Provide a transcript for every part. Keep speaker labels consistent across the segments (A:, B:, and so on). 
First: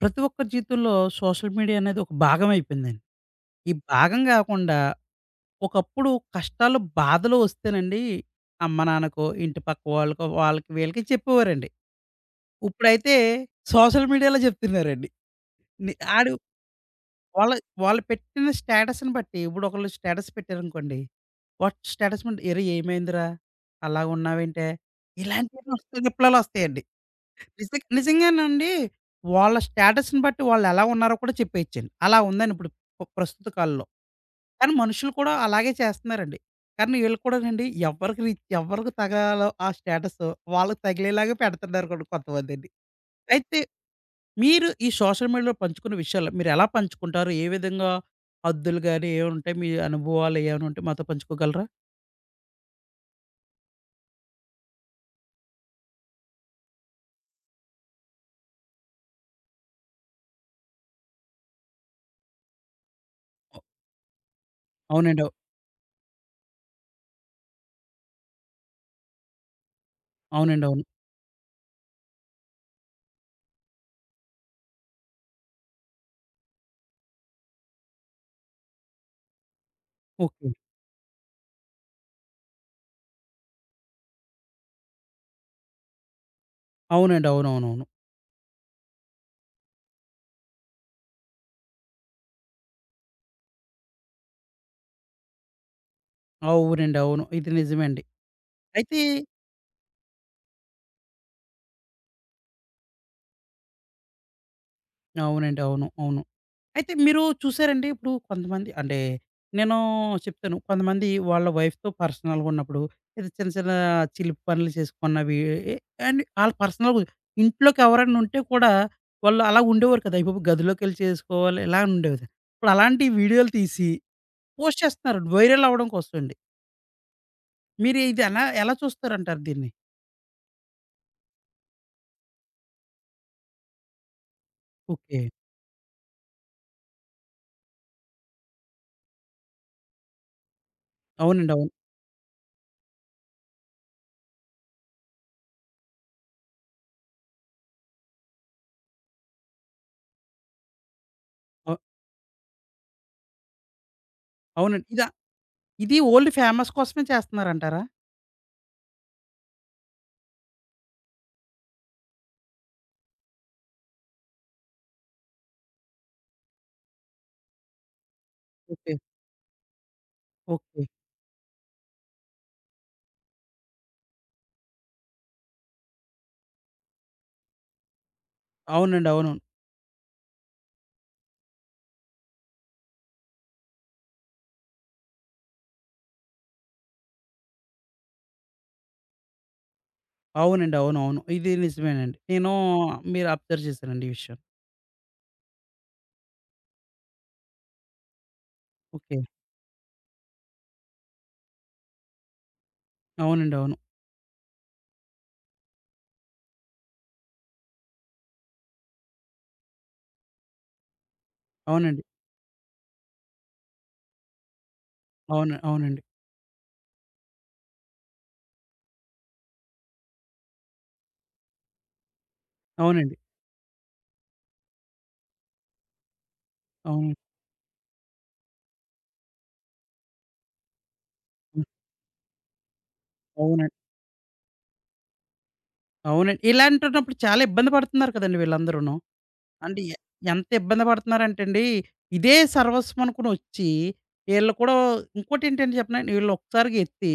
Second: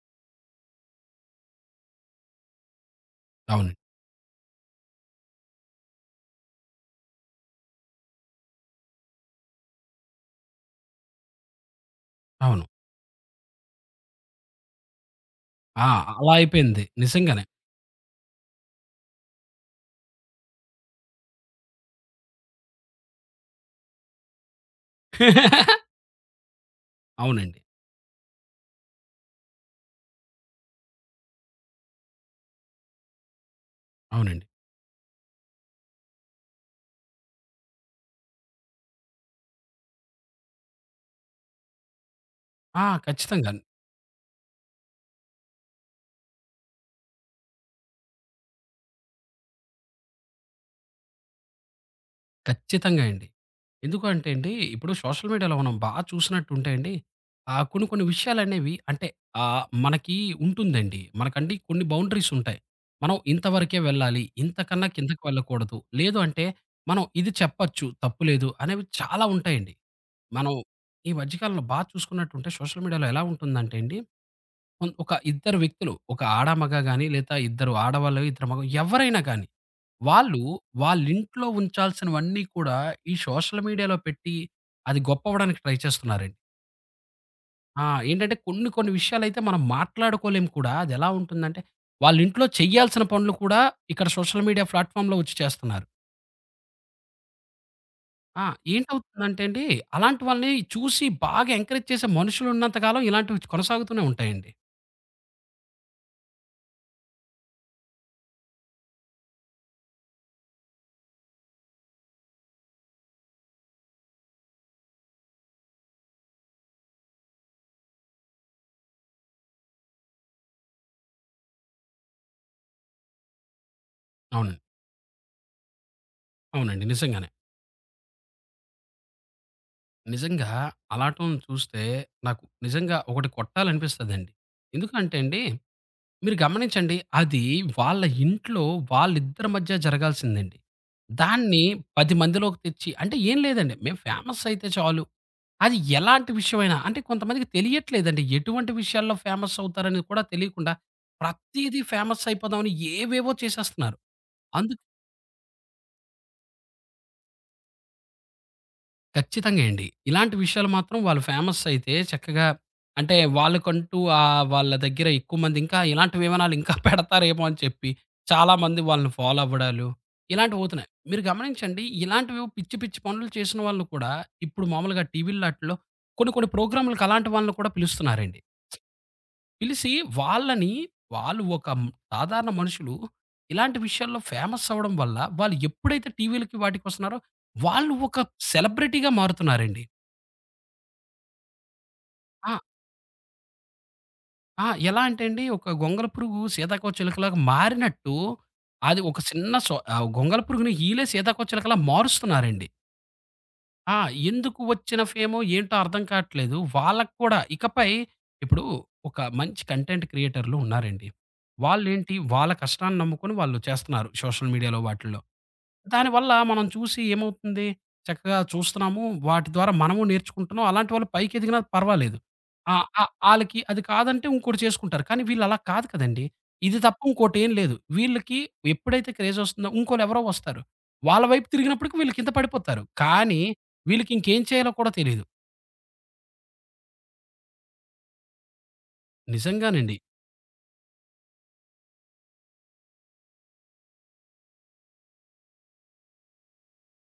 A: ప్రతి ఒక్కరి జీవితంలో సోషల్ మీడియా అనేది ఒక భాగం అయిపోయిందండి.
B: అవును.
A: ఈ భాగం గాకుండా ఒకప్పుడు కష్టాలు, బాధలు వస్తేనండి అమ్మ, నాన్నకో, ఇంటి పక్క వాళ్ళకో, వాళ్ళకి వీళ్ళకి చెప్పేవారండి.
B: అవును.
A: ఇప్పుడైతే సోషల్ మీడియాలో చెప్తున్నారండి.
B: ఆ!
A: ని
B: అలా
A: ఆడు
B: అయిపోయింది. నిజంగానే.
A: వాళ్ళ వాళ్ళు పెట్టిన స్టేటస్‌ని బట్టి ఇప్పుడు ఒకళ్ళు స్టేటస్ పెట్టారనుకోండి. వాట్ స్టేటస్ మీద "ఏరే ఏమైందిరా? అలాగున్నావేంటే?" ఇలాంటివి వస్తాయి రిప్లైలొస్తాయండి.
B: అవునండి.
A: నిజంగానండి. వాళ్ళ స్టేటస్‌ని బట్టి వాళ్ళెలా ఉన్నారో కూడా చెప్పేయొచ్చండి. అలా ఉందండి ఇప్పుడు ప్రస్తుత కాలంలో.
B: అవునండి.
A: కానీ మనుషులు కూడా అలాగే చేస్తన్నారండి. కానీ ఈళ్ళు కూడానండి ఎవరికి రీచ్ ఎవరికి తగాలో ఆ స్టేటస్ వాళ్ళకి తగిలేలాగా పెడుతున్నారు కూడా కొంతమందండి.
B: ఆ! ఖచ్చితంగా.
A: అయితే మీరు ఈ సోషల్ మీడియాలో పంచుకునే విషయాల్లో మీరెలా పంచుకుంటారు? ఏ విధంగా హద్దులు గాని ఏవుంటాయి? మీ అనుభవాలు ఏమైనా ఉంటే మాతో పంచుకోగలరా?
B: ఖచ్చితంగా అండి. ఎందుకు అంటే అండి, ఇప్పుడు సోషల్ మీడియాలో మనం బాగా చూసినట్టుంటే అండి, కొన్ని కొన్ని విషయాలనేవి అంటే మనకి ఉంటుందండి. మనకండి కొన్ని బౌండరీస్ ఉంటాయి. మనం
A: అవు-
B: ఇంతవరకే వెళ్ళాలి. ఇంతకన్నా కిందకి
A: అవునండి.
B: వెళ్ళకూడదు. లేదు అంటే మనం ఇది చెప్పొచ్చు, తప్పు లేదు అనేవి చాలా ఉంటాయండి. మనం
A: అవునండి. అవును.
B: ఈ మధ్య కాలంలో బాగా చూసుకున్నట్టుంటే సోషల్ మీడియాలో ఎలా ఉంటుందంటే అండి ఒక ఇద్దరు వ్యక్తులు, ఒక ఆడ, మగ గాని లేదా ఇద్దరు ఆడవాళ్ళు, ఇద్దరు మగ ఎవరైనా కానీ, వాళ్ళు
A: ఓకే.
B: వాళ్ళింట్లో ఉంచాల్సినవన్నీ కూడా ఈ సోషల్ మీడియాలో పెట్టి, అది గొప్పవ్వడానికి ట్రై చేస్తున్నారండి.
A: అవునండి.
B: ఆ!
A: అవునవునవును.
B: ఏంటంటే కొన్ని కొన్ని విషయాలైతే మనం మాట్లాడుకోలేము కూడా. అదెలా ఉంటుందంటే, వాళ్ళింట్లో చెయ్యాల్సిన పనులు కూడా ఇక్కడ సోషల్ మీడియా ప్లాట్‌ఫామ్‌లో వచ్చి చేస్తున్నారు.
A: అవునండి. అవును. ఇది నిజమే అండి.
B: ఆ!
A: అయితే
B: ఏంటవుతుందంటే అండి, అలాంటి వాళ్ళని చూసి బాగా ఎంకరేజ్ చేసే మనుషులున్నంత కాలం ఇలాంటివి కొనసాగుతూనే ఉంటాయండి.
A: అవునండి. అవును. అవును. అయితే మీరు చూసారండి ఇప్పుడు కొంతమంది అంటే నేను చెప్తాను. కొంతమంది వాళ్ళ వైఫ్‌తో పర్సనల్‌గా ఉన్నప్పుడు ఏదో చిన్న చిన్న చిలిపి పనులు చేసుకున్నవి ఎ అండ్ ఆళ్ళ పర్సనల్‌గా ఇంట్లోకి ఎవరైనా ఉంటే కూడా వాళ్ళు అలా ఉండేవారు కదా! అయ్య బాబోయ్! గదిలోకెళ్ళి చేసుకోవాలి ఇలా ఉండేది. ఇప్పుడు అలాంటి వీడియోలు తీసి
B: అవునండి.
A: పోస్ట్ చేస్తున్నారు వైరల్ అవ్వడం కోసం అండి.
B: అవునండి. నిజంగానే.
A: మీరు ఇది ఎలా ఎలా చూస్తారంటారు దీన్ని?
B: నిజంగా అలాటం చూస్తే నాకు నిజంగా ఒకటి కొట్టాలనిపిస్తదండి. ఎందుకంటే
A: ఓకే.
B: అండి, మీరు గమనించండి అది వాళ్ళ ఇంట్లో వాళ్ళిద్దరి మధ్య జరగాల్సిందండి.
A: అవునండి.
B: దాన్ని
A: అవును.
B: 10 మందిలోకి తెచ్చి అంటే ఏం లేదండి. మేము ఫేమస్ అయితే చాలు. అది ఎలాంటి విషయమైనా అంటే కొంతమందికి తెలియట్లేదండి. ఎటువంటి విషయాల్లో ఫేమస్ అవుతారనేది కూడా తెలియకుండా
A: అ
B: ప్రతీదీ ఫేమస్ అయిపోదామని ఏవేవో చేసేస్తున్నారు.
A: అవునండి. ఇది ఓన్లీ ఫేమస్ కోసమే చేస్తున్నారంటారా?
B: ఖచ్చితంగా అండి. ఇలాంటి విషయాలు మాత్రం వాళ్ళు ఫేమస్ అయితే చక్కగా అంటే వాళ్ళకంటూ వాళ్ళ దగ్గర ఎక్కువ మంది ఇంకా ఇలాంటి వివనాలు ఇంకా పెడతారేమో అని చెప్పి చాలామంది
A: ఓకే.
B: వాళ్ళని ఫాలో అవ్వడాలు ఇలాంటివి
A: ఓకే.
B: అవుతున్నాయి. మీరు గమనించండి ఇలాంటివేవో పిచ్చి పిచ్చి పనులు చేసిన వాళ్ళు కూడా ఇప్పుడు మామూలుగా టీవీ‌ల్లో ఆటిల్లో కొన్ని కొన్ని ప్రోగ్రామ్‌లకి అలాంటి వాళ్ళని కూడా పిలుస్తున్నారండి.
A: అవునండి. అవును.
B: పిలిసి వాళ్ళని వాళ్ళు ఒక సాధారణ మనుషులు ఇలాంటి విషయాల్లో ఫేమస్ అవ్వడం వల్ల వాళ్ళు ఎప్పుడైతే టీవీ‌లకి వాటికొస్తున్నారో వాళ్ళు ఒక సెలబ్రిటీగా మారుతున్నారండి.
A: అవునండి. అవునవును. ఇది నిజమేనండి. నేను
B: ఆ!
A: మీరు అబ్జర్వ్ చేశానండి ఈ విషయం.
B: ఆ! ఎలా అంటే అండి, ఒక గొంగళి పురుగు సీతాకోకచిలుకలాగా మారినట్టు, అది
A: ఓకే.
B: ఒక గొంగళి పురుగుని ఈళ్ళే సీతాకోకచిలుకలా మారుస్తున్నారండి.
A: అవునండి. అవును.
B: ఆ! ఎందుకు వచ్చిన ఫేమో ఏంటో అర్థం కాట్లేదు. వాళ్ళకి కూడా ఇకపై ఇప్పుడు ఒక మంచి కంటెంట్ క్రియేటర్‌లు ఉన్నారండి.
A: అవునండి.
B: వాళ్ళేంటి వాళ్ళ కష్టాన్ని నమ్ముకొని వాళ్ళు చేస్తున్నారు సోషల్ మీడియాలో వాటిల్లో.
A: అవును. అవునండి.
B: దానివల్ల మనం చూసి ఏమవుతుంది, చక్కగా చూస్తున్నాము. వాటి ద్వారా మనము నేర్చుకుంటున్నాం. అలాంటి వాళ్ళు పైకెదిగినా పర్వాలేదు. ఆహ్, ఆహ్,
A: అవునండి.
B: ఆళ్ళకి అది కాదంటే ఇంకోటి చేసుకుంటారు. కానీ వీళ్ళు అలా కాదు కదండీ! ఇది తప్ప
A: అవును.
B: ఇంకోటేం లేదు. వీళ్ళకి ఎప్పుడైతే క్రేజొస్తుందో ఇంకోళ్ళెవరో వస్తారు. వాళ్ళ వైపు
A: హ్మ్.
B: తిరిగినప్పటికి వీళ్ళు కింద పడిపోతారు. కానీ
A: అవునండి.
B: వీళ్ళకి ఇంకేం చేయాలో కూడా తెలీదు.
A: అవునండి. ఇలాంటున్నప్పుడు చాలా ఇబ్బంది పడుతున్నారు కదండీ వీళ్ళందరూను. అంటే
B: నిజంగానండి.
A: ఎంత ఇబ్బంది పడుతున్నారంటేండి, ఇదే సర్వస్వం అనుకుని వచ్చి, ఈళ్ళు కూడా ఇంకోటేంటంటే చెప్పనాండి, ఈళ్ళు ఒకసారిగా ఎత్తి,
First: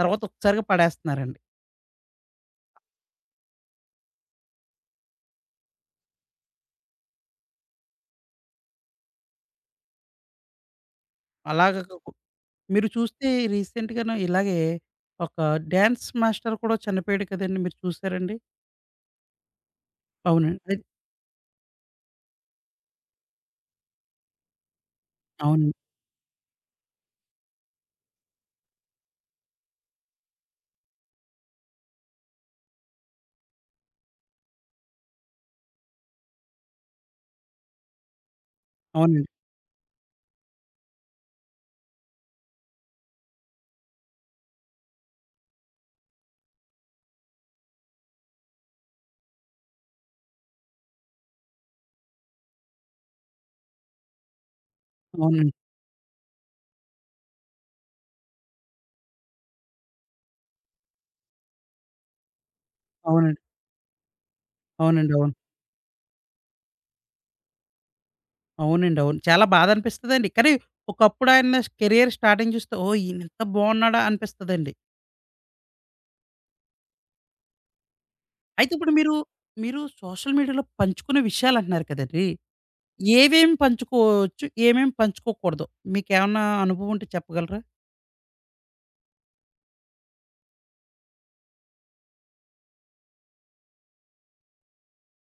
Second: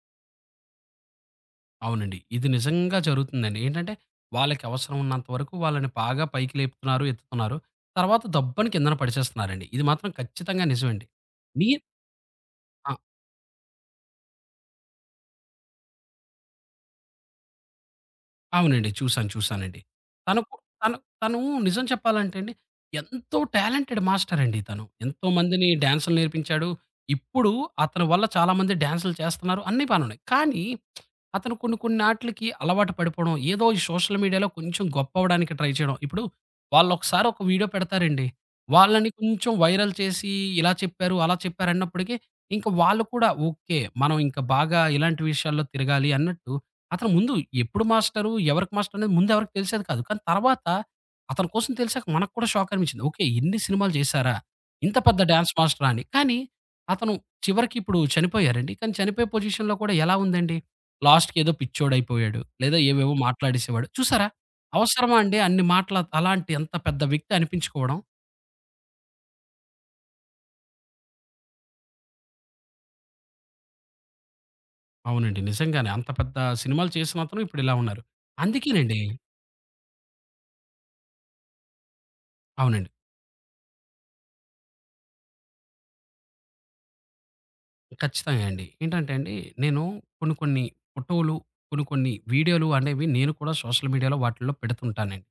A: తర్వాత ఒకసారిగా పడేస్తున్నారండి.
B: అవునండి. ఇది నిజంగా జరుగుతుందండి. ఏంటంటే, వాళ్ళకి అవసరం ఉన్నంత వరకు వాళ్ళని బాగా పైకి లేపుతున్నారు, ఎత్తుతున్నారు. తర్వాత దబ్బని కిందన పడిచేస్తున్నారండి. ఇది మాత్రం ఖచ్చితంగా నిజమండి. నీ
A: అలాగ కు మీరు చూస్తే రీసెంట్‌గాను ఇలాగే ఒక డాన్స్ మాస్టర్ కూడా చనిపోయాడు కదండీ! మీరు చూసారండి?
B: అవునండి. చూసాను. చూసానండి. తనకు
A: అవునండి. అదే
B: తను తను నిజం చెప్పాలంటే అండి, ఎంతో టాలెంటెడ్ మాస్టరండి తను. ఎంతోమందిని
A: అవునండి.
B: డాన్సులు నేర్పించాడు. ఇప్పుడు అతని వల్ల చాలామంది డాన్సులు చేస్తున్నారు. అన్నీ బానే ఉన్నాయి. కానీ అతను కొన్ని కొన్ని ఆటిలకి అలవాటు పడిపోవడం, ఏదో ఈ సోషల్ మీడియాలో కొంచెం గొప్పవ్వడానికి ట్రై చేయడం. ఇప్పుడు వాళ్ళొకసారి ఒక వీడియో పెడతారండి. వాళ్ళని
A: అవునండి.
B: కొంచెం వైరల్ చేసి ఇలా చెప్పారు, అలా చెప్పారు అన్నప్పటికి, ఇంక వాళ్ళు కూడా ఓకే. మనం ఇంకా బాగా ఇలాంటి విషయాల్లో తిరగాలి అన్నట్టు అతను ముందు ఎప్పుడు మాస్టరు, ఎవరికి మాస్టర్ అనేది ముందు ఎవరికీ తెలిసేది కాదు. కానీ తర్వాత అతని కోసం తెలిసాక మనకు కూడా షాక్ అనిపించింది. ఓకే. ఇన్ని సినిమాలు చేశారా? ఇంత పెద్ద డాన్స్
A: అవునండి.
B: మాస్టరా అని. కానీ అతను చివరికి ఇప్పుడు చనిపోయారండి. కానీ చనిపోయే పొజిషన్‌లో కూడా ఎలా ఉందండి? లాస్ట్‌కి ఏదో పిచ్చోడైపోయాడు. లేదా ఏవేవో
A: అవునండి.
B: మాట్లాడేసేవాడు. చూసారా?
A: అవునండి.
B: అవసరమా
A: అవును.
B: అండి అన్ని మాటలు అలాంటి అంత పెద్ద వ్యక్తి అనిపించుకోవడం?
A: అవునండి. అవును. చాలా బాధనిపిస్తదండి. కానీ, ఒకప్పుడు ఆయన కెరియర్ స్టార్టింగ్ చూస్తే, ఓహ్! ఈయనింత బాగున్నాడా అనిపిస్తదండి.
B: అవునండి. నిజంగానే అంత పెద్ద సినిమాలు చేసిన అతను ఇప్పుడు ఇలా ఉన్నారు.
A: అయితే ఇప్పుడు
B: అందుకేనండి
A: మీరు, మీరు సోషల్ మీడియాలో పంచుకునే విషయాలంటున్నారు కదండీ!
B: అవునండి.
A: ఏవేమి పంచుకోవచ్చు? ఏమేమి పంచుకోకూడదు? మీకేమన్నా అనుభవం ఉంటే చెప్పగలరా?
B: ఖచ్చితంగా అండి. ఏంటంటే అండి, నేను కొన్ని కొన్ని ఫోటోలు, కొన్ని కొన్ని వీడియోలు అనేవి నేను కూడా సోషల్ మీడియాలో వాటిల్లో పెడుతుంటానండి.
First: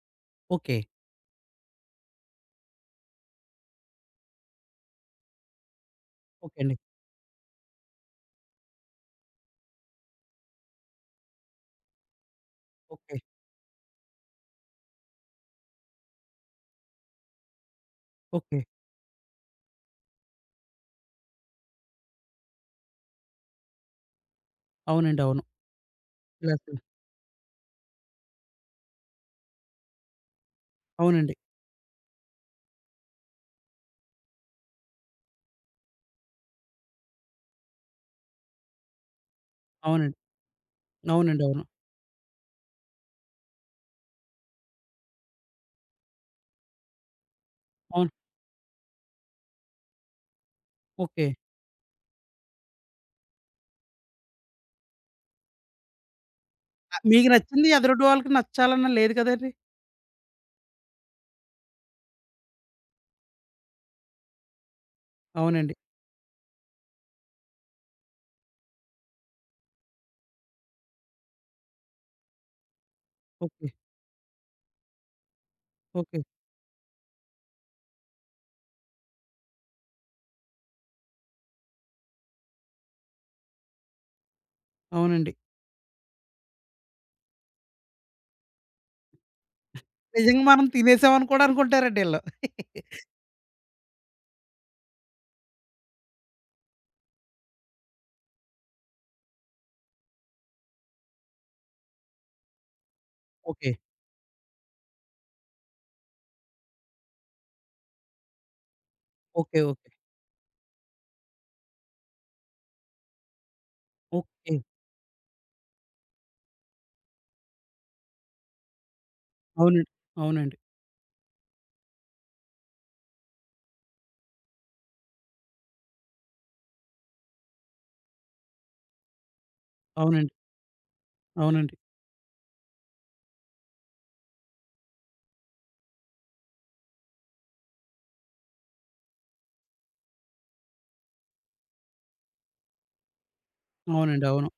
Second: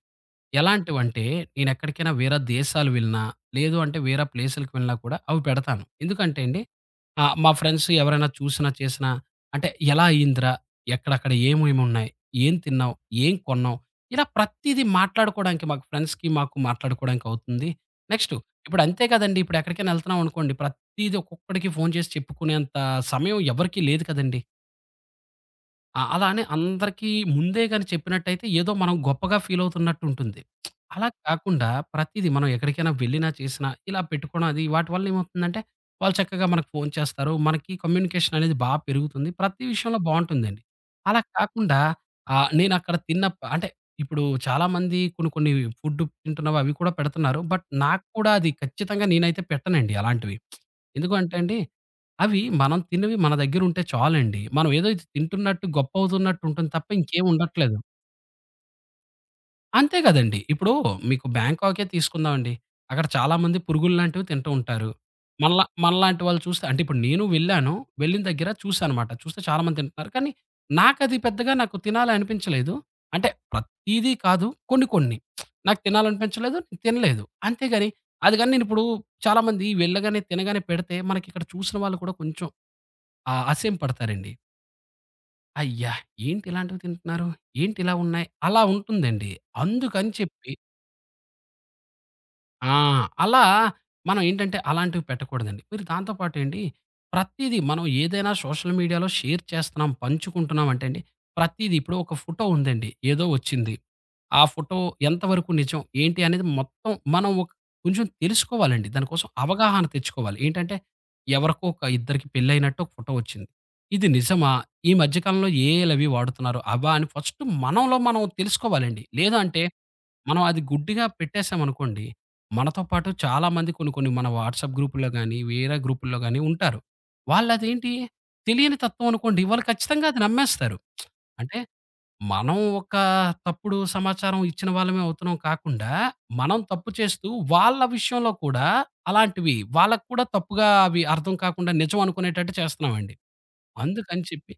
A: ఓకే.
B: ఎలాంటివంటే, నేనెక్కడికైనా వేరే దేశాలు వెళ్ళినా, లేదు అంటే వేరే ప్లేసులకి వెళ్ళినా కూడా అవి పెడతాను. ఎందుకంటే
A: ఓకే
B: అండి,
A: అండి.
B: మా ఫ్రెండ్స్ ఎవరైనా చూసినా, చేసినా అంటే, "ఎలా అయిందిరా? ఎక్కడక్కడ ఏమేమున్నాయి? ఏం తిన్నావు?
A: ఓకే.
B: ఏం కొన్నావు?" ఇలా ప్రతీదీ మాట్లాడుకోవడానికి మాకు ఫ్రెండ్స్‌కి, మాకు మాట్లాడుకోవడానికి అవుతుంది. Next
A: okay.
B: ఇప్పుడు అంతే కదండీ! ఇప్పుడు ఎక్కడికైనా ఎళ్తున్నామనుకోండి, ప్రతీదీ ఒక్కొక్కడికి ఫోను చేసి చెప్పుకునేంత సమయం ఎవరికీ లేదు కదండీ!
A: అవునండి. అవును.
B: ఆ! అలా అని
A: ఇలాంటివి.
B: అందరికీ ముందే గాని చెప్పినట్టయితే ఏదో మనం గొప్పగా ఫీల్ అవుతున్నట్టు ఉంటుంది. అలా
A: అవునండి.
B: కాకుండా ప్రతీదీ మనం ఎక్కడికైనా వెళ్ళినా, చేసినా ఇలా పెట్టుకోవడం అది వాటి వల్ల ఏమవుతుందంటే, వాళ్ళు చక్కగా మనకు ఫోను చేస్తారు. మనకి కమ్యూనికేషన్ అనేది బా పెరుగుతుంది. ప్రతి విషయంలో
A: అవునండి.
B: బావుంటుందండి. అలా
A: అవునండి. అవును.
B: కాకుండా నేనక్కడ తిన్న ప అంటే ఇప్పుడు చాలామంది కొన్ని కొన్ని ఫుడ్ తింటున్నవి అవి కూడా పెడుతున్నారు. బట్ నాకు
A: అవును.
B: కూడా అది ఖచ్చితంగా నేనైతే పెట్టనండి అలాంటివి. ఎందుకు
A: ఓకే.
B: అంటే అండి అవి మనం తిన్నవి మన దగ్గరుంటే చాలండి. మనం ఏదో ఇది తింటున్నట్టు గొప్పవుతున్నట్టు ఉంటుంది తప్ప ఇంకేం
A: మీకు నచ్చింది
B: ఉండట్లేదు.
A: ఎదురుటి వాళ్ళకి నచ్చాలన్న లేదు కదండీ!
B: అంతే గదండీ! ఇప్పుడు మీకు బ్యాంకాకే తీసుకుందామండి. అక్కడ చాలామంది పురుగుల్లాంటివి తింటూ ఉంటారు.
A: అవునండి.
B: మనలాంటి వాళ్ళు చూస్తే అంటే ఇప్పుడు నేను వెళ్ళాను. వెళ్ళిన దగ్గర చూసానమాట. చూస్తే చాలామంది తింటున్నారు. కానీ నాకది పెద్దగా నాకు తినాలి అనిపించలేదు. అంటే
A: ఓకే.
B: ప్రతీదీ కాదు కొన్ని కొన్ని. నాకు
A: ఓకే.
B: తినాలనిపించలేదు. నేను తినలేదు. అంతేగాని అది గాని నేనిప్పుడు చాలామంది వెళ్ళగానే తినగానే పెడితే మనకిక్కడ చూసిన వాళ్ళు కూడా కొంచెం ఆ! అసహ్యపడతారండి.
A: అవునండి.
B: అయ్యా! ఏంటి ఇలాంటివి తింటున్నారు? ఏంటి ఇలా ఉన్నాయి? అలా ఉంటుందండి. అందుకని
A: నిజంగా
B: చెప్పి
A: మనం తినేసామని కూడా అనుకుంటారండి ఈళ్ళు.
B: ఆ! అలా మనం ఏంటంటే అలాంటివి పెట్టకూడదండి. మీరు దాంతో పాటండి ప్రతీదీ మనం ఏదైనా సోషల్ మీడియాలో షేర్ చేస్తున్నాం, పంచుకుంటున్నాం అంటే అండి ప్రతీదీ ఇప్పుడు ఒక ఫోటో ఉందండి. ఏదో
A: ఓకే.
B: వచ్చింది. ఆ ఫోటో ఎంతవరకు నిజం, ఏంటి అనేది మొత్తం మనం ఒక కొంచెం తెలుసుకోవాలండి. దాని కోసం
A: ఓకే.
B: అవగాహన
A: ఓకే.
B: తెచ్చుకోవాలి. ఏంటంటే ఎవరికో ఒక ఇద్దరికి పెళ్లయినట్టు ఒక ఫోటో వచ్చింది. ఇది నిజమా?
A: ఓకే.
B: ఈ మధ్య కాలంలో ఏఐలవి వాడుతున్నారు. అవా? అని ఫస్ట్ మనంలో మనం తెలుసుకోవాలండి. లేదంటే
A: అవునండి.
B: మనం
A: అవునండి.
B: అది గుడ్డిగా పెట్టేసామనుకోండి, మనతో పాటు చాలామంది కొన్ని కొన్ని మన వాట్సాప్ గ్రూపుల్లో గానీ, వేరే గ్రూపుల్లో గానీ ఉంటారు. వాళ్ళదేంటి తెలియని తత్వం అనుకోండి, వాళ్ళు ఖచ్చితంగా అది
A: అవునండి.
B: నమ్మేస్తారు. అంటే
A: అవునండి.
B: మనం ఒక తప్పుడు సమాచారం ఇచ్చిన వాళ్ళమే అవుతున్నాం కాకుండా, మనం తప్పు చేస్తూ వాళ్ళ విషయంలో కూడా అలాంటివి వాళ్ళకి కూడా తప్పుగా అవి అర్థం కాకుండా నిజం అనుకునేటట్టు చేస్తున్నామండి. అందుకని
A: అవునండి. అవును.
B: చెప్పి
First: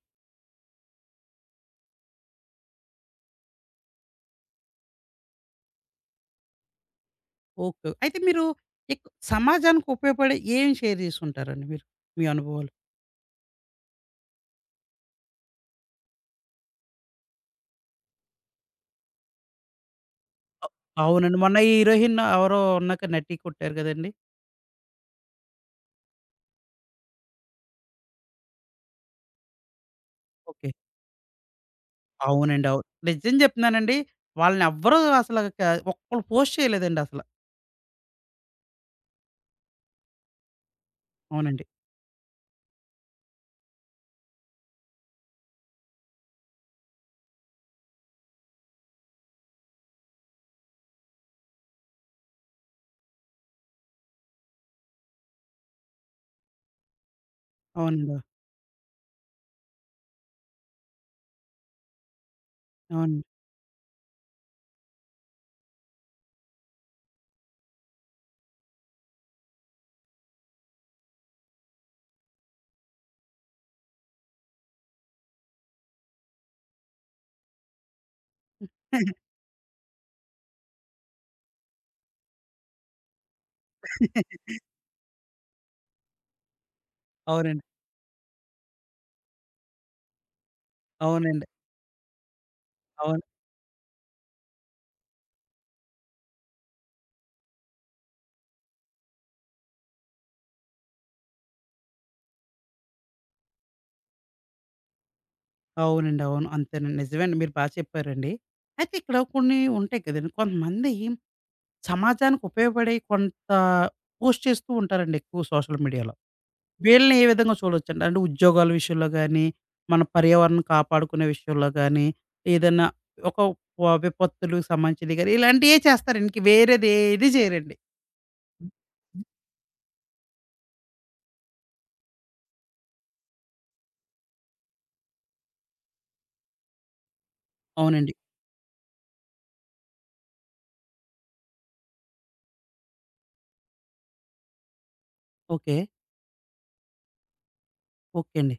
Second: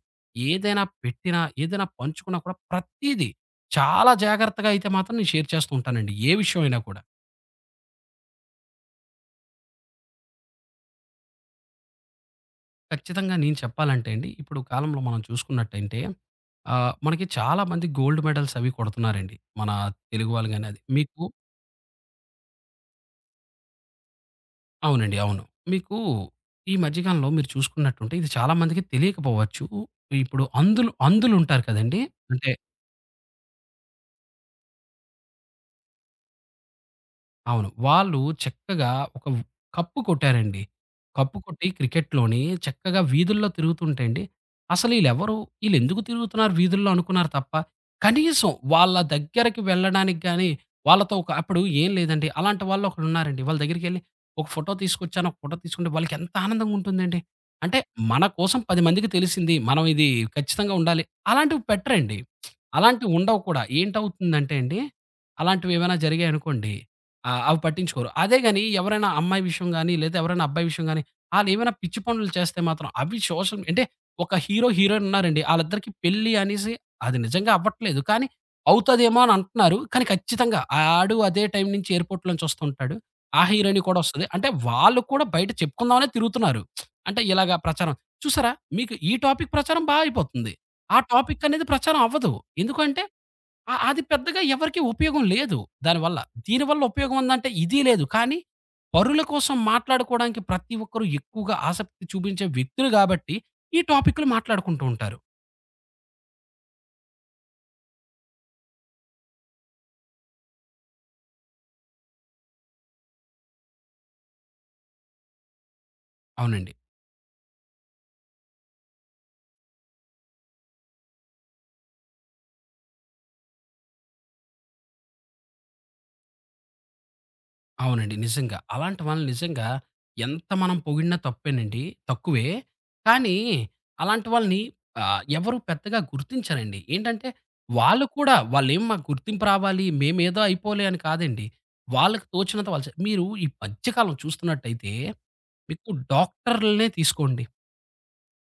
B: ఏదైనా పెట్టినా, ఏదైనా పంచుకున్నా కూడా ప్రతీదీ చాలా జాగ్రత్తగా అయితే మాత్రం నేను షేర్ చేస్తూ ఉంటానండి. ఏ విషయం అయినా కూడా.
A: ఓకే. అయితే మీరు ఎక్కు సమాజానికి ఉపయోగపడే ఏం షేర్ చేసుకుంటారండి మీరు? మీ అనుభవాలు?
B: ఖచ్చితంగా నేను చెప్పాలంటే అండి, ఇప్పుడు కాలంలో మనం చూసుకున్నట్టంటే మనకి చాలా మంది గోల్డ్ మెడల్స్ అవి కొడుతున్నారండి. మన తెలుగు వాళ్ళు గాని అది. మీకు
A: అవునండి. మొన్న ఈ హీరోయిన్ ఎవరో ఉన్నాక నటి కొట్టారు కదండీ!
B: అవునండి. అవును. మీకు ఈ మధ్య కాలంలో మీరు చూసుకున్నట్టుంటే ఇది చాలా మందికి తెలియకపోవచ్చు. ఇప్పుడు
A: ఓకే.
B: అంధులు, అంధులుంటారు కదండీ! అంటే
A: అవునండి. అవును. నిజం చెప్తున్నానండి. వాళ్ళని ఎవ్వరూ అసల క ఒక్కళ్ళు పోస్ట్ చేయలేదండి అసల.
B: అవును. వాళ్ళు చక్కగా ఒక కప్పు కొట్టారండి. కప్పు
A: అవునండి.
B: కొట్టి క్రికెట్‌లోని చక్కగా వీధుల్లో తిరుగుతుంటే అండి, అసలు ఈళ్ళెవరు? ఈళ్ళెందుకు తిరుగుతున్నారు వీధుల్లో అనుకున్నారు తప్ప, కనీసం వాళ్ళ దగ్గరకి వెళ్ళడానికి గాని, వాళ్ళతో ఒక అప్పుడు ఏం లేదండి. అలాంటి వాళ్ళు ఒకళ్ళున్నారండి. వాళ్ళ దగ్గరికెళ్ళి ఒక ఫోటో తీసుకొచ్చాను, ఒక ఫోటో తీసుకుంటే వాళ్ళకి ఎంత ఆనందంగా ఉంటుందండి. అంటే
A: అవునండి.
B: మన కోసం 10 మందికి తెలిసింది. మనం ఇది ఖచ్చితంగా ఉండాలి. అలాంటివి పెట్టరండి. అలాంటివి
A: అవునండి.
B: ఉండవు కూడా. ఏంటవుతుందంటే అండి, అలాంటివేమైనా జరిగాయనుకోండి ఆ! అవి పట్టించుకోరు. అదే గాని ఎవరైనా అమ్మాయి విషయం గాని, లేదా ఎవరైనా అబ్బాయి విషయం గాని, ఆళ్ళేమైనా పిచ్చి పనులు చేస్తే మాత్రం అవి సోషల్ అంటే ఒక హీరో, హీరోయిన్ ఉన్నారండి. ఆళ్ళిద్దరికీ పెళ్లి అనేసి అది నిజంగా అవ్వట్లేదు. కానీ అవుతదేమో అని అంటున్నారు. కానీ ఖచ్చితంగా ఆడు అదే టైం నుంచి ఎయిర్‌పోర్ట్ నుంచి వస్తుంటాడు. ఆ హీరోయిన్ కూడా వస్తది. అంటే వాళ్ళు కూడా బయట చెప్పుకుందామనే తిరుగుతున్నారు. అంటే ఇలాగా
A: అవునండి.
B: ప్రచారం. చూసారా? మీకు ఈ టాపిక్ ప్రచారం బా అయిపోతుంది. ఆ టాపిక్
A: అవునండి.
B: అనేది ప్రచారం అవ్వదు. ఎందుకంటే
A: అవును.
B: ఆ! అది పెద్దగా ఎవరికీ ఉపయోగం లేదు దానివల్ల. దీనివల్ల ఉపయోగం ఉందంటే ఇది లేదు. కానీ పరుల కోసం మాట్లాడుకోవడానికి ప్రతి ఒక్కరు ఎక్కువగా ఆసక్తి చూపించే వ్యక్తులు గాబట్టి ఈ టాపిక్‌లు మాట్లాడుకుంటూ ఉంటారు.
A: అవునండి. అవును. అంతేనండి. నిజమేనండి. మీరు బా చెప్పారండి. అయితే ఇక్కడ కొన్ని ఉంటాయి కదండీ! కొంతమంది సమాజానికి ఉపయోగపడే కొంత పోస్ట్ చేస్తూ ఉంటారండి ఎక్కువ సోషల్ మీడియాలో.
B: అవునండి.
A: వీళ్ళని ఏ విధంగా చూడొచ్చండి? అంటే ఉద్యోగాల విషయంలో గానీ, మన పర్యావరణం కాపాడుకునే విషయంలో గానీ, ఏదన్నా ఒక విపత్తులకు సంబంధించినవి గానీ, ఇలాంటియే చేస్తారండి. ఇంక వేరేది ఏది చేయరండి.
B: అవునండి. నిజంగా. అలాంటి వాళ్ళని నిజంగా ఎంత మనం పొగిడినా తప్పేనండి. తక్కువే. కానీ అలాంటి వాళ్ళని ఎవరు పెద్దగా గుర్తించరండి. ఏంటంటే వాళ్ళు
A: అవునండి.
B: కూడా వాళ్ళేం మాకు గుర్తింపు రావాలి, మేమేదో అయిపోలే అని కాదండి. వాళ్ళకి తోచినంత వాళ్ళు చే మీరు ఈ మధ్య కాలం చూస్తున్నట్టయితే
A: ఓకే.
B: మీకు డాక్టర్‌లనే తీసుకోండి.
A: ఓకే అండి.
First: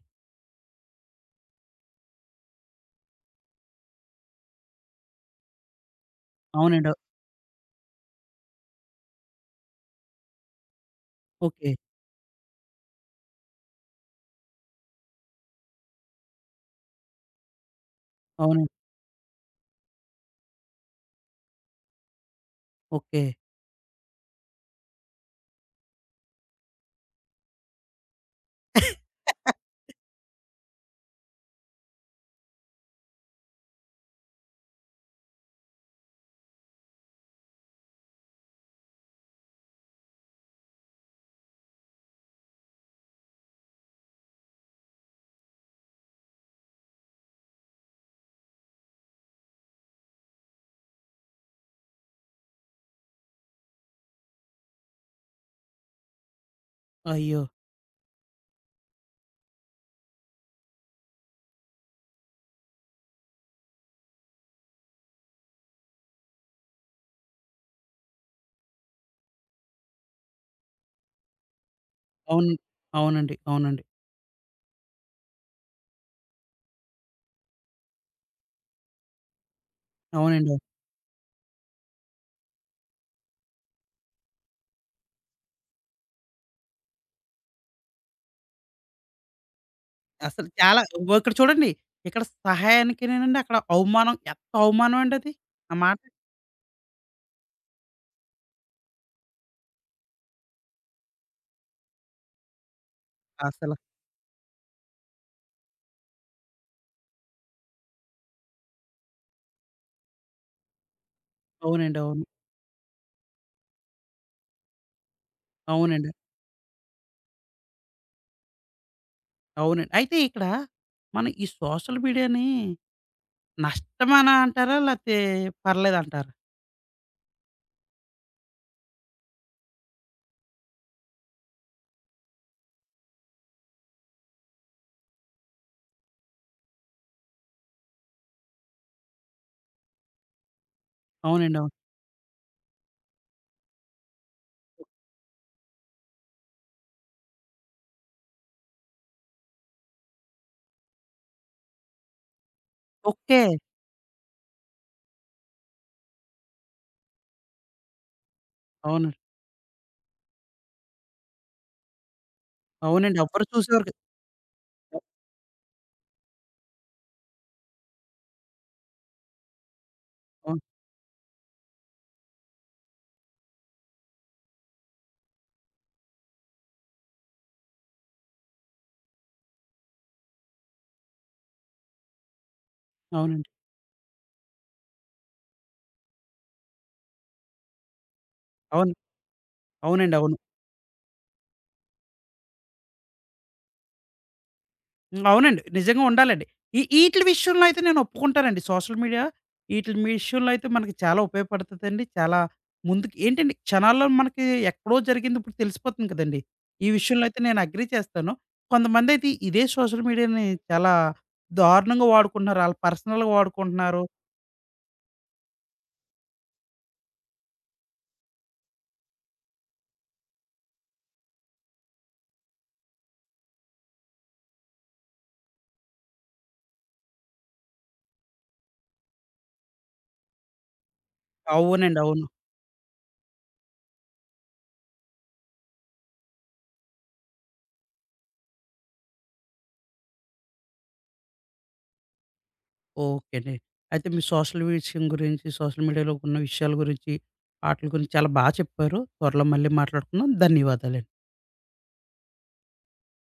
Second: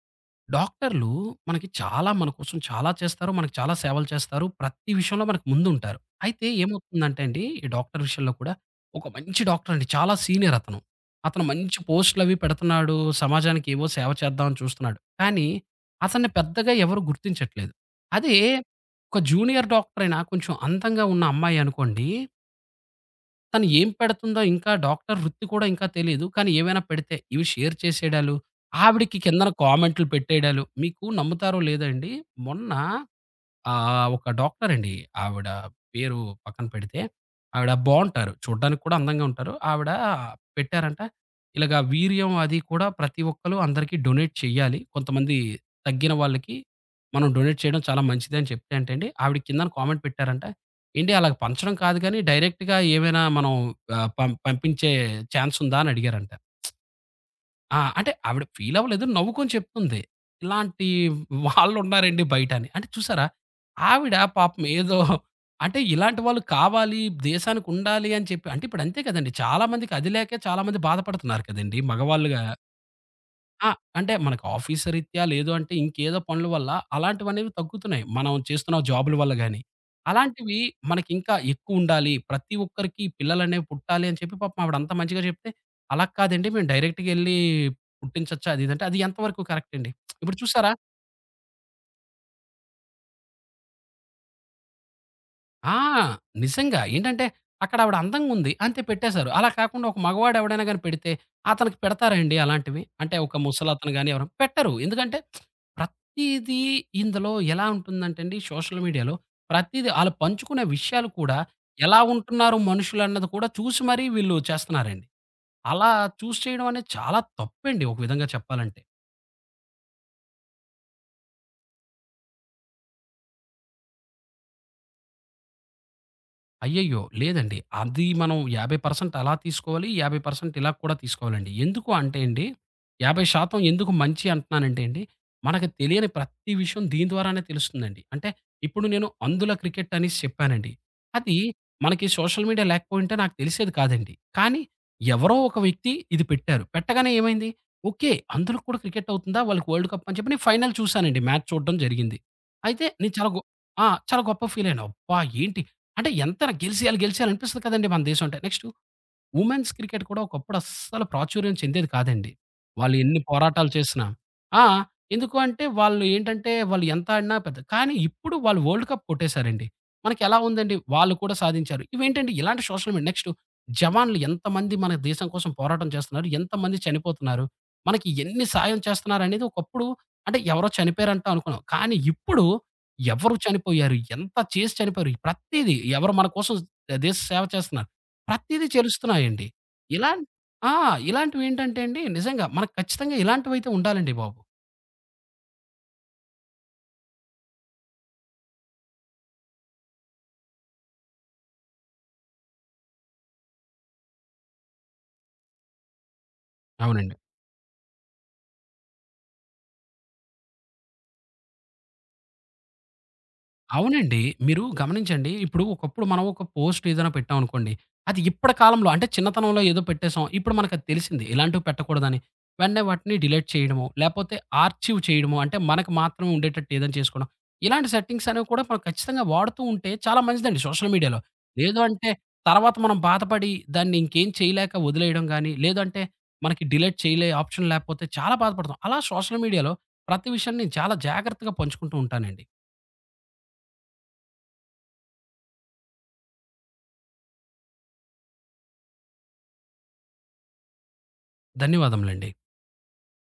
B: డాక్టర్‌లు మనకి చాలా మన కోసం చాలా చేస్తారు. మనకు చాలా సేవలు చేస్తారు. ప్రతి విషయంలో మనకు ముందుంటారు. అయితే
A: అవునండి.
B: ఏమవుతుందంటే అండి, ఈ డాక్టర్ విషయంలో కూడా ఒక మంచి డాక్టర్ అండి. చాలా సీనియర్ అతను. అతను
A: ఓకే.
B: మంచి పోస్ట్‌లవి పెడుతున్నాడు. సమాజానికి ఏవో సేవ చేద్దామని చూస్తున్నాడు. కానీ అతన్ని పెద్దగా ఎవరు గుర్తించట్లేదు. అదే
A: అవునండి.
B: ఒక జూనియర్ డాక్టర్ అయినా కొంచెం అందంగా ఉన్న అమ్మాయి అనుకోండి
A: ఓకే.
B: తను ఏం పెడుతుందో ఇంకా డాక్టర్ వృత్తి కూడా ఇంకా తెలీదు. కానీ ఏవైనా పెడితే ఇవి షేర్ చేసేయడాలు, ఆవిడకి కిందన కామెంట్‌లు పెట్టేయడాలు. మీకు నమ్ముతారో లేదో అండి మొన్న ఆ! ఆ! ఒక డాక్టరండి. ఆవిడ పేరు పక్కన పెడితే, ఆవిడ బావుంటారు. చూడ్డానికి కూడా అందంగా ఉంటారు. ఆవిడ పెట్టారంట, ఇలాగ వీర్యం అది కూడా ప్రతి ఒక్కళ్ళు అందరికీ డొనేట్ చెయ్యాలి. కొంతమంది తగ్గిన వాళ్ళకి మనం డొనేట్ చేయడం చాలా మంచిదని చెప్తే అంటండి, ఆవిడ కిందన కామెంట్ పెట్టారంట, "ఏండి అలాగ పంచడం కాదు గానీ, డైరెక్ట్‌గా ఏమైనా మనం ఆహ్, పం పంపించే ఛాన్స్ ఉందా?" అని అడిగారంట.
A: అయ్యో!
B: ఆ! అంటే ఆవిడ ఫీల్ అవ్వలేదు. నవ్వుకొని చెప్తుంది. ఇలాంటి వాళ్ళున్నారండి బయట అని. అంటే చూసారా? ఆవిడ పాపం ఏదో అంటే ఇలాంటి వాళ్ళు కావాలి, దేశానికుండాలి అని చెప్పి అంటే ఇప్పుడు అంతే కదండీ! చాలా మందికి అది లేకే చాలా మంది బాధపడుతున్నారు కదండీ! మగవాళ్ళుగా
A: అవును. అవునండి.
B: ఆ!
A: అవునండి.
B: అంటే మనకు ఆఫీస్ రీత్యా లేదు అంటే ఇంకేదో పనుల వల్ల అలాంటివనేవి తగ్గుతున్నాయి. మనం చేస్తున్న జాబుల వల్ల గాని.
A: అవునండి.
B: అలాంటివి
A: అవును.
B: మనకింకా ఎక్కువుండాలి. ప్రతి ఒక్కరికి పిల్లలనేవి పుట్టాలి అని చెప్పి పాపం ఆవిడంత మంచిగా చెప్తే, అలా కాదండి మేము డైరెక్ట్‌గెళ్ళి పుట్టించొచ్చా అది ఇది అంటే, అది ఎంతవరకు కరెక్ట్ అండి? ఇప్పుడు
A: అసలు
B: చూసారా
A: చాలా ఇగో ఇక్కడ చూడండి. ఇక్కడ సహాయానికేనేనండి అక్కడ అవమానం. ఎంత అవమానం అండి అది. ఆ
B: ఆ!
A: మాట
B: నిజంగా. ఏంటంటే అక్కడ ఆవిడ అందంగుంది. అంతే పెట్టేశారు. అలా కాకుండా ఒక మగవాడు ఎవడైనా గాని పెడితే అతనికి పెడతారా అండి అలాంటివి? అంటే ఒక
A: అసల.
B: ముసలతను గాని ఎవరైనా పెట్టరు. ఎందుకంటే ప్రతీదీ ఇందులో ఎలా ఉంటుందంటే అండి సోషల్ మీడియాలో ప్రతీదీ ఆళ్ళు పంచుకునే విషయాలు కూడా ఎలా
A: అవునండి. అవును.
B: ఉంటున్నారు మనుషులన్నది కూడా చూసి మరీ వీళ్ళు చేస్తున్నారండి. అలా
A: అవునండి.
B: చూసి చేయడం అనేది చాలా తప్పండి ఒక విధంగా చెప్పాలంటే.
A: అవునండి. అయితే ఇక్కడ మనం ఈ సోషల్ మీడియాని నష్టమనా అంటారా? లేతే పర్లేదంటారా?
B: అయ్యయ్యో! లేదండి. అది మనం 50% అలా తీసుకోవాలి. 50% ఇలా కూడా తీసుకోవాలండి. ఎందుకు అంటే అండి, 50% ఎందుకు మంచి అంటున్నానంటే అండి, మనకు తెలియని ప్రతి విషయం దీని ద్వారానే తెలుస్తుందండి. అంటే ఇప్పుడు నేను అంధుల క్రికెట్ అనేసి చెప్పానండి. అది
A: అవునండి. అవును.
B: మనకి సోషల్ మీడియా లేకపోయుంటే నాకు తెలిసేది కాదండి. కానీ ఎవరో ఒక వ్యక్తి ఇది పెట్టారు. పెట్టగానే ఏమైంది, ఓకే. అందులో కూడా క్రికెట్ అవుతుందా? వాళ్ళకి వరల్డ్ కప్ అని చెప్పి నేను ఫైనల్ చూసానండి. మ్యాచ్ చూడడం జరిగింది. అయితే నేను చాలా
A: ఓకే.
B: గొ ఆ! చాలా గొప్పగా ఫీల్ అయ్యాను. అబ్బా! ఏంటి అంటే ఎంత గెలిసేయాలి గెలిసేయాలి అనిపిస్తది కదండీ మన దేశం అంటే. నెక్స్టు,
A: అవునండి.
B: ఉమెన్స్ క్రికెట్ కూడా ఒకప్పుడు అస్సలు ప్రాచుర్యం చెందేది కాదండి. వాళ్ళు ఎన్ని
A: అవునండి. ఎవ్వరు
B: పోరాటాలు
A: చూసేవారు కాదు.
B: చేసినా. ఆ! ఎందుకు అంటే వాళ్ళు ఏంటంటే వాళ్ళు ఎంత ఆడినా పెద్ద కానీ ఇప్పుడు వాళ్ళు వరల్డ్ కప్ కొట్టేసారండి. మనకెలా
A: అవును.
B: ఉందండి? వాళ్ళు కూడా సాధించారు. ఇవేంటండి ఇలాంటి సోషల్ మీడియా నెక్స్ట్ జవాన్లు ఎంతమంది మన దేశం కోసం పోరాటం చేస్తున్నారు? ఎంతమంది చనిపోతున్నారు? మనకి ఎన్ని సాయం చేస్తున్నారనేది ఒకప్పుడు అంటే ఎవరో చనిపోయారంట అనుకున్నాం. కానీ ఇప్పుడు ఎవరు
A: అవునండి.
B: చనిపోయారు? ఎంత చేసి చనిపోయారు? ప్రతీదీ ఎవరు మన కోసం దేశ సేవ చేస్తున్నారు? ప్రతీదీ
A: అవును.
B: చేలుస్తున్నాయండి.
A: అవునండి.
B: ఇలాం
A: అవును.
B: ఆ! ఇలాంటివేంటంటే అండి నిజంగా మనకు ఖచ్చితంగా ఇలాంటివైతే ఉండాలండి బాబు.
A: హ్మ్. అవునండి. నిజంగా ఉండాలండి. ఈ ఈటిల విషయంలో అయితే నేను ఒప్పుకుంటానండి. సోషల్ మీడియా ఈటిల విషయంలో అయితే మనకి చాలా ఉపయోగపడతదండి. చాలా ముందుకి ఏంటండి క్షణాల్లో మనకి ఎక్కడో జరిగింది ఇప్పుడు తెలిసిపోతుంది కదండీ! ఈ
B: అవునండి.
A: విషయంలో అయితే నేను అగ్రీ చేస్తాను. కొంతమందైతే ఇదే సోషల్ మీడియాని చాలా దారుణంగా వాడుకుంటున్నారు. ఆళ్ళు పర్సనల్‌గా వాడుకుంటున్నారు.
B: అవునండి. మీరు గమనించండి. ఇప్పుడు ఒకప్పుడు మనం ఒక పోస్ట్ ఏదైనా పెట్టామనుకోండి. అది ఇప్పటి కాలంలో అంటే చిన్నతనంలో ఏదో పెట్టేసాం. ఇప్పుడు మనకది తెలిసింది. ఇలాంటివి పెట్టకూడదని. వెంటనే వాటిని డిలీట్ చేయడమో, లేపోతే ఆర్చీవ్ చేయడమో అంటే మనకు మాత్రమే ఉండేటట్టు ఏదైనా చేసుకోవడం. ఇలాంటి సెట్టింగ్స్ అనేవి కూడా మనం ఖచ్చితంగా వాడుతూ ఉంటే చాలా మంచిదండి సోషల్ మీడియాలో. లేదు
A: అవునండి.
B: అంటే
A: అవును.
B: తర్వాత మనం బాధపడి దాన్ని ఇంకేం చేయలేక వదిలేయడం గానీ, లేదంటే మనకి డిలీట్ చేయలే ఆప్షన్ లేకపోతే చాలా బాధపడతాం. అలా సోషల్ మీడియాలో ప్రతి విషయాన్ని నేను చాలా జాగ్రత్తగా పంచుకుంటూ ఉంటానండి.
A: ఓకే అండి. అయితే మీ సోషల్ విషయం గురించి, సోషల్ మీడియాలో ఉన్న విషయాల గురించి, ఆటిల గురించి చాలా బా చెప్పారు. త్వరలో మళ్ళీ మాట్లాడుకుందాం. ధన్యవాదాలండి.
B: ధన్యవాదములండి.